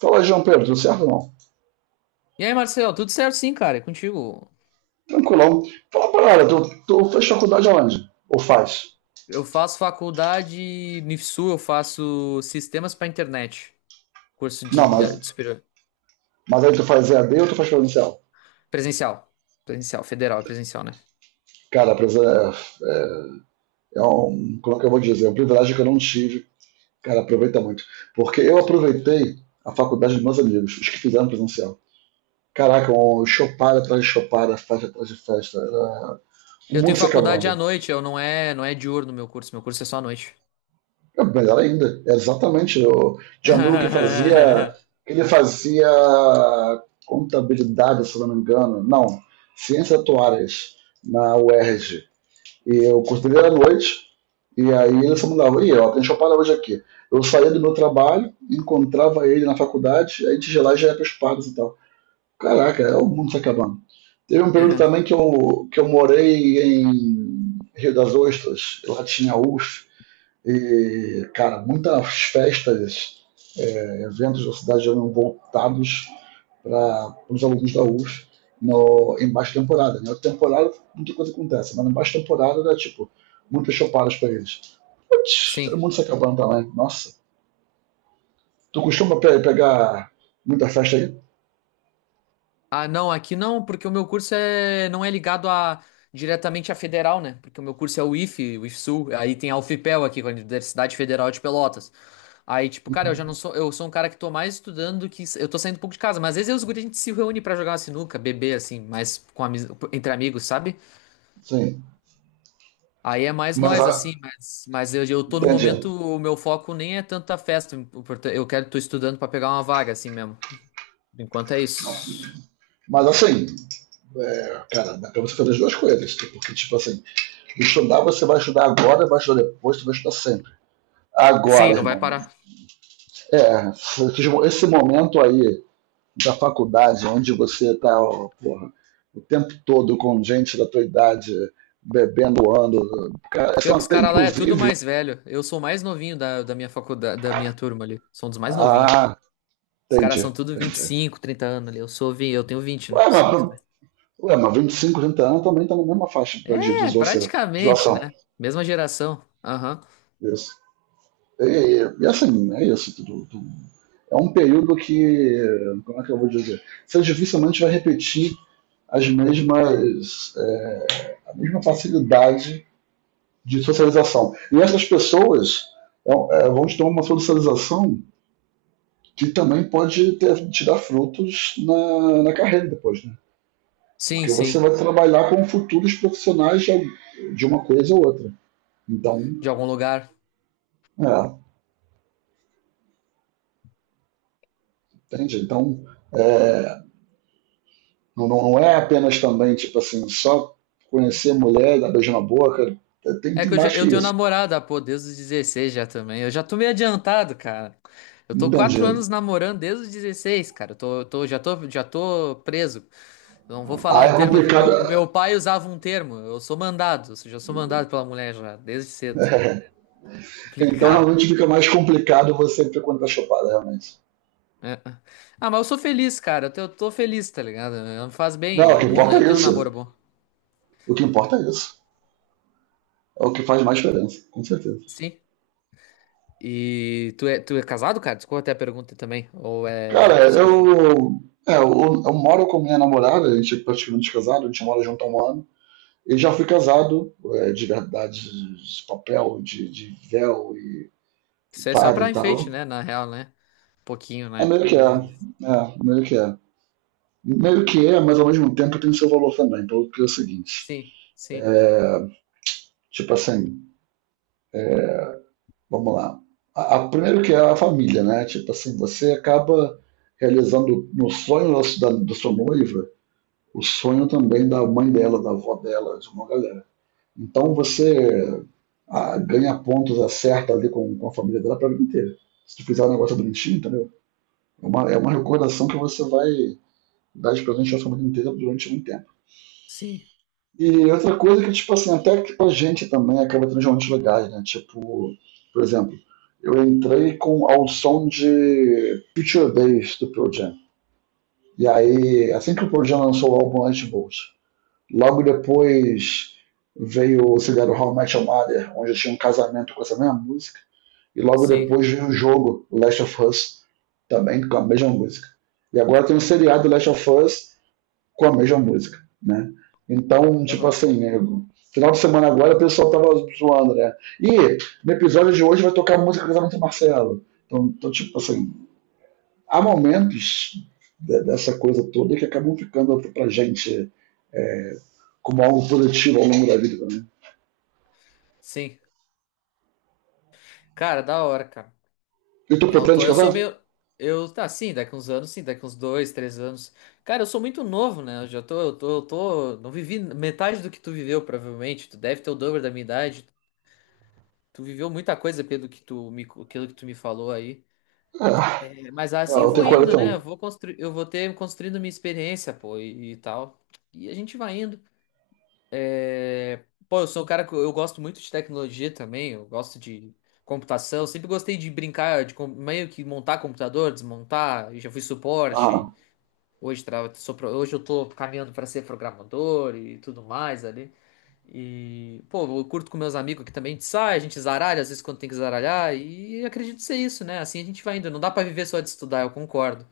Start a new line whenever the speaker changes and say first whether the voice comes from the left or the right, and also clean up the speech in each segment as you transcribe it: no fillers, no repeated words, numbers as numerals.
right: Fala, João Pedro, tudo certo ou não?
left: E aí, Marcelo, tudo certo, sim, cara, é contigo.
right: Tranquilão. Fala pra ela, tu fez faculdade aonde? Ou faz?
left: Eu faço faculdade no IFSU, eu faço sistemas para internet, curso
right: Não,
left: de superior,
right: mas aí tu faz EAD ou tu faz presencial?
left: presencial, presencial, federal, é presencial, né?
right: Cara, é, é um, como é que eu vou dizer, é um privilégio que eu não tive. Cara, aproveita muito. Porque eu aproveitei a faculdade dos meus amigos, os que fizeram presencial. Caraca, um chopada atrás de chopada, festa atrás de festa. Era o
left: Eu
right: mundo
left: tenho
right: se
left: faculdade à
right: acabando.
left: noite, eu não é diurno meu curso é só à noite.
right: É melhor ainda, é exatamente. O Gianluca que fazia, ele fazia contabilidade, se eu não me engano, não, ciências atuárias na UERJ. ERJ. E o curso dele era à noite, e aí ele se mudava, e ó, tem chopara hoje aqui. Eu saía do meu trabalho, encontrava ele na faculdade, aí a gente de lá e já ia para os pagos e tal. Caraca, é o mundo se acabando. Teve um período também que eu morei em Rio das Ostras, lá tinha UF, e, cara, muitas festas, eventos da cidade eram voltados para os alunos da UF no, em baixa temporada. Na né? temporada, muita coisa acontece, mas na baixa temporada era tipo, muitas chopadas para eles. Putz, todo
left: Sim.
right: mundo se acabando também. Nossa. Tu costuma pe pegar muita festa aí?
left: Ah, não, aqui não, porque o meu curso é, não é ligado a diretamente à federal, né? Porque o meu curso é o IFE, o IFSU, aí tem a UFPEL aqui, com a Universidade Federal de Pelotas. Aí, tipo, cara, eu já não sou, eu sou um cara que tô mais estudando do que, eu tô saindo um pouco de casa, mas às vezes eu e os guri, a gente se reúne pra jogar uma sinuca, beber, assim, mas entre amigos, sabe?
right: Sim.
left: Aí é mais
right: Mas,
left: nós, assim, mas eu tô no
right: entende?
left: momento, o meu foco nem é tanto a festa, eu quero, tô estudando pra pegar uma vaga, assim mesmo. Por enquanto é isso.
right: Mas assim, cara, dá pra você fazer as duas coisas. Tipo, porque, tipo assim, estudar você vai estudar agora, vai estudar depois, você vai estudar sempre.
left: Sim,
right: Agora,
left: não vai
right: irmão.
left: parar.
right: É, esse momento aí da faculdade, onde você tá, ó, porra, o tempo todo com gente da tua idade bebendo, ano, cara,
left: Pior
right: são
left: que os
right: até
left: caras lá é tudo
right: inclusive.
left: mais velho. Eu sou o mais novinho da minha faculdade, da minha turma ali. Sou um dos mais novinhos.
right: Ah,
left: Os caras são
right: entendi,
left: tudo vinte e
right: entendi.
left: cinco, 30 anos ali. Eu sou, eu tenho 20, né?
right: Ué,
left: Sou
right: mas,
left: um dos mais...
right: ué, mas 25, 30 anos também tá na mesma faixa pra de
left: É,
right: deslocação.
left: praticamente,
right: Deslocação.
left: né? Mesma geração. Aham.
right: Isso. E assim, é isso. Tudo, tudo. É um período que, como é que eu vou dizer? Você dificilmente vai repetir as mesmas é, a mesma facilidade de socialização. E essas pessoas vão ter uma socialização que também pode ter, tirar frutos na carreira depois, né?
left: Sim,
right: Porque você
left: sim.
right: vai trabalhar com futuros profissionais de, uma coisa ou outra. Então,
left: De algum lugar.
right: é, entende? Então, é, não é apenas também, tipo assim, só conhecer a mulher, dar beijo na boca, tem,
left: É
right: tem
left: que
right: mais
left: eu
right: que
left: tenho
right: isso.
left: namorada, pô, desde os 16 já também. Eu já tô meio adiantado, cara. Eu tô
right: Entende?
left: quatro anos namorando desde os 16, cara. Eu tô, já tô preso. Eu não vou
right: Ah,
left: falar um
right: é
left: termo aqui.
right: complicado.
left: Meu pai usava um termo. Eu sou mandado. Ou seja, eu sou mandado pela mulher já, desde cedo.
right: É, então
left: Complicado.
right: realmente fica mais complicado você ver quando tá chopada, realmente.
left: É. Ah, mas eu sou feliz, cara. Eu tô feliz, tá ligado? Eu- me faz bem.
right: Não,
left: É
right: o
left: um
right: que
left: bom,
right: importa
left: eu
right: é
left: tenho um
right: isso.
left: namoro bom.
right: O que importa é isso. É o que faz mais diferença, com certeza.
left: Sim. E tu é casado, cara? Desculpa até a pergunta também. Ou é
right: Cara,
left: sozinho?
right: eu. É, eu moro com minha namorada, a gente é praticamente casado, a gente mora junto há um ano. E já fui casado, é, de verdade, de papel, de véu e
left: Isso é só
right: padre e
left: pra
right: tal.
left: enfeite, né? Na real, né? Um pouquinho,
right: É
left: né?
right: meio que é. É, meio que é. Meio que é, mas ao mesmo tempo tem seu valor também, pelo que é o seguinte.
left: Sim, sim,
right: É, tipo assim, vamos lá. Primeiro que é a família, né? Tipo assim, você acaba realizando no sonho da sua noiva, o sonho também da mãe dela, da avó dela, de uma galera. Então você ganha pontos, acerta ali com a família dela pra vida inteira. Se tu fizer um negócio bonitinho, entendeu? É uma recordação que você vai dar de presente à família inteira durante um tempo.
left: sim,
right: E outra coisa que, tipo assim, até que pra gente também acaba tendo uns momentos legais, né? Tipo, por exemplo, eu entrei com ao som de Future Bass do Pearl Jam. E aí, assim que o Pearl Jam lançou o álbum Lightbolt, logo depois veio o Cigarro How I Met Your Mother, onde eu tinha um casamento com essa mesma música. E logo
left: sim.
right: depois veio o jogo Last of Us, também com a mesma música. E agora tem um seriado Last of Us com a mesma música, né? Então, tipo
left: Aham.
right: assim, né? Final de semana agora o pessoal tava zoando, né? E no episódio de hoje vai tocar a música do casamento do Marcelo. Então, tipo assim, há momentos dessa coisa toda que acabam ficando pra gente como algo positivo ao longo da vida também.
left: Sim. Cara, da hora, cara.
right: E tu
left: É, eu tô,
right: pretende
left: eu sou
right: casar?
left: meio. Eu, tá, sim, daqui uns anos, sim, daqui uns dois, três anos. Cara, eu sou muito novo, né? Eu já tô, eu tô. Não vivi metade do que tu viveu, provavelmente. Tu deve ter o dobro da minha idade. Tu viveu muita coisa pelo que tu me, pelo que tu me falou aí.
right: É,
left: É, mas
right: é,
left: assim eu
right: eu
left: vou
right: tenho
left: indo, né? Eu
right: 41.
left: vou construir, eu vou ter construindo minha experiência, pô, e tal. E a gente vai indo. É, pô, eu sou um cara que eu gosto muito de tecnologia também, eu gosto de computação, sempre gostei de brincar, de meio que montar computador, desmontar, e já fui suporte,
right: Ah,
left: hoje, hoje eu tô caminhando para ser programador e tudo mais ali. E, pô, eu curto com meus amigos aqui também, a gente sai, a gente zaralha, às vezes quando tem que zaralhar, e acredito ser isso, né? Assim a gente vai indo, não dá para viver só de estudar, eu concordo.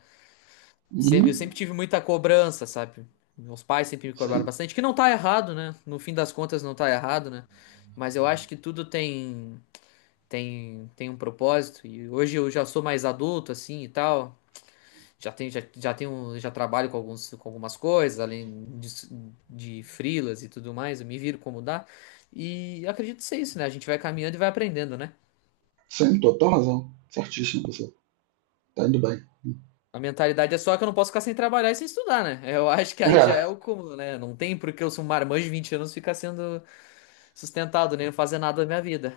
right: uhum,
left: Eu sempre tive muita cobrança, sabe? Meus pais sempre me cobraram
right: sim,
left: bastante, que não tá errado, né? No fim das contas, não tá errado, né? Mas eu acho que tudo tem um propósito e hoje eu já sou mais adulto assim e tal. Já tenho já trabalho com alguns com algumas coisas, além disso- de, frilas e tudo mais, eu me viro como dá. E acredito ser isso, né? A gente vai caminhando e vai aprendendo, né?
right: sim, total razão. Certíssimo você. Tá indo bem.
left: A mentalidade é só que eu não posso ficar sem trabalhar e sem estudar, né? Eu acho que aí já
right: É,
left: é o cúmulo, né? Não tem porque eu sou um marmanjo de 20 anos ficar sendo sustentado, nem fazer nada da minha vida.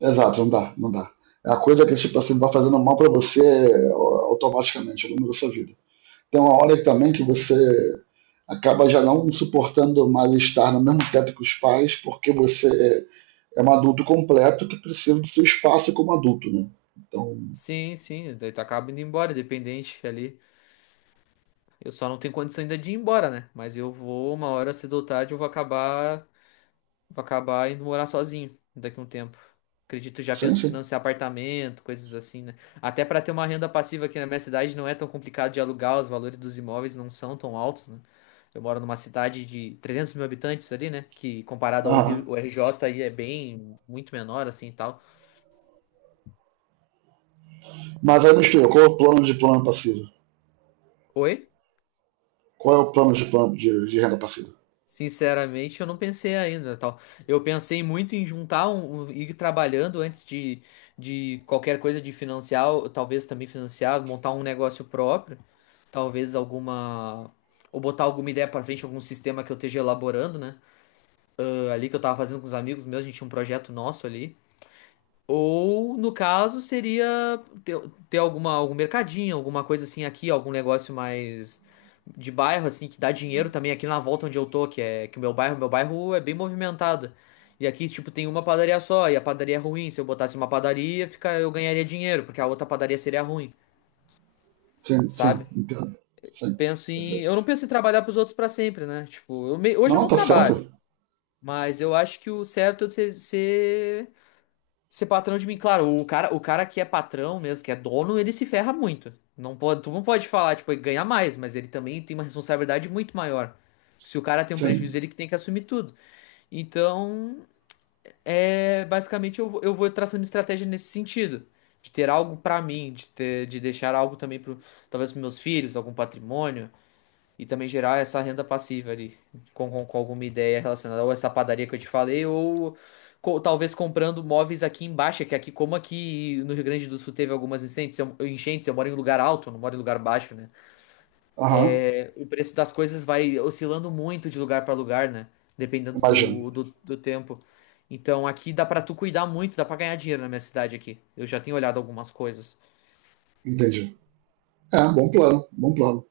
right: exato, não dá, não dá. É a coisa que tipo assim, vai fazendo mal para você automaticamente ao longo da sua vida. Tem uma hora também que você acaba já não suportando mais estar no mesmo teto que os pais, porque você é um adulto completo que precisa do seu espaço como adulto, né? Então,
left: Sim, sim, daí tu acaba indo embora, independente ali. Eu só não tenho condição ainda de ir embora, né? Mas eu vou, uma hora cedo ou tarde, eu vou acabar vou acabar indo morar sozinho daqui a um tempo. Acredito, já
right: sim,
left: penso em
right: sim.
left: financiar apartamento, coisas assim, né? Até para ter uma renda passiva aqui na minha cidade não é tão complicado de alugar, os valores dos imóveis não são tão altos, né? Eu moro numa cidade de 300 mil habitantes ali, né? Que comparado ao Rio,
right: Aham.
left: o RJ aí é bem, muito menor assim e tal.
right: Mas aí me explica, qual é o plano de plano passivo?
left: Oi?
right: Qual é o plano de plano de renda passiva?
left: Sinceramente, eu não pensei ainda, tal. Eu pensei muito em juntar ir trabalhando antes de qualquer coisa de financiar, ou talvez também financiar, montar um negócio próprio. Talvez alguma. Ou botar alguma ideia pra frente, algum sistema que eu esteja elaborando, né? Ah, ali que eu tava fazendo com os amigos meus, a gente tinha um projeto nosso ali. Ou, no caso, ter alguma, algum mercadinho, alguma coisa assim aqui, algum negócio mais de bairro, assim, que dá dinheiro também aqui na volta onde eu tô, que o meu bairro é bem movimentado. E aqui, tipo, tem uma padaria só, e a padaria é ruim. Se eu botasse uma padaria, fica, eu ganharia dinheiro, porque a outra padaria seria ruim,
right: Sim, sim,
left: sabe?
right: entendo. Sim,
left: Penso em.
right: perfeito.
left: Eu não penso em trabalhar pros outros pra sempre, né? Tipo, hoje eu
right: Não,
left: não
right: tá
left: trabalho,
right: certo?
left: mas eu acho que o certo é ser patrão de mim. Claro, o cara que é patrão mesmo, que é dono, ele se ferra muito. Não pode, tu não pode falar, tipo, ele ganha mais, mas ele também tem uma responsabilidade muito maior. Se o cara tem um prejuízo,
right: Sim.
left: ele que tem que assumir tudo. Então, é, basicamente eu vou traçando uma estratégia nesse sentido. De ter algo pra mim, de deixar algo também pro, talvez pros meus filhos, algum patrimônio. E também gerar essa renda passiva ali, com alguma ideia relacionada ou essa padaria que eu te falei, ou talvez comprando móveis aqui embaixo, que aqui, como aqui no Rio Grande do Sul teve algumas incêndios, enchentes, eu moro em lugar alto, não moro em lugar baixo, né?
right: Aham,
left: É, o preço das coisas vai oscilando muito de lugar para lugar, né? Dependendo
right: imagino.
left: do tempo. Então aqui dá pra tu cuidar muito, dá pra ganhar dinheiro na minha cidade aqui. Eu já tenho olhado algumas coisas.
right: Entendi. É, bom plano, bom plano.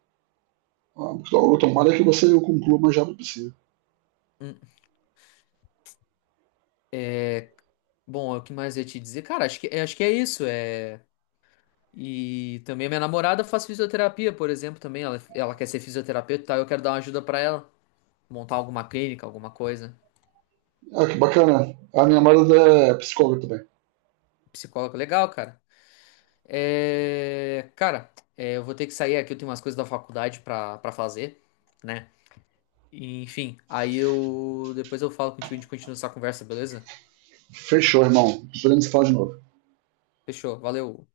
right: Ah, então, tomara que você conclua o mais rápido possível.
left: Hum, Bom, o que mais eu ia te dizer? Cara, acho que é isso. É. E também a minha namorada faz fisioterapia, por exemplo, também. Ela quer ser fisioterapeuta e tal. Eu quero dar uma ajuda pra ela. Montar alguma clínica, alguma coisa.
right: Ah, que bacana. A minha namorada é psicóloga também.
left: Psicólogo, legal, cara. É, cara, é, eu vou ter que sair aqui. Eu tenho umas coisas da faculdade pra fazer, né? E, enfim, aí eu. depois eu falo contigo e a gente continua essa conversa, beleza?
right: Fechou, irmão. Podemos falar de novo.
left: Fechou, valeu.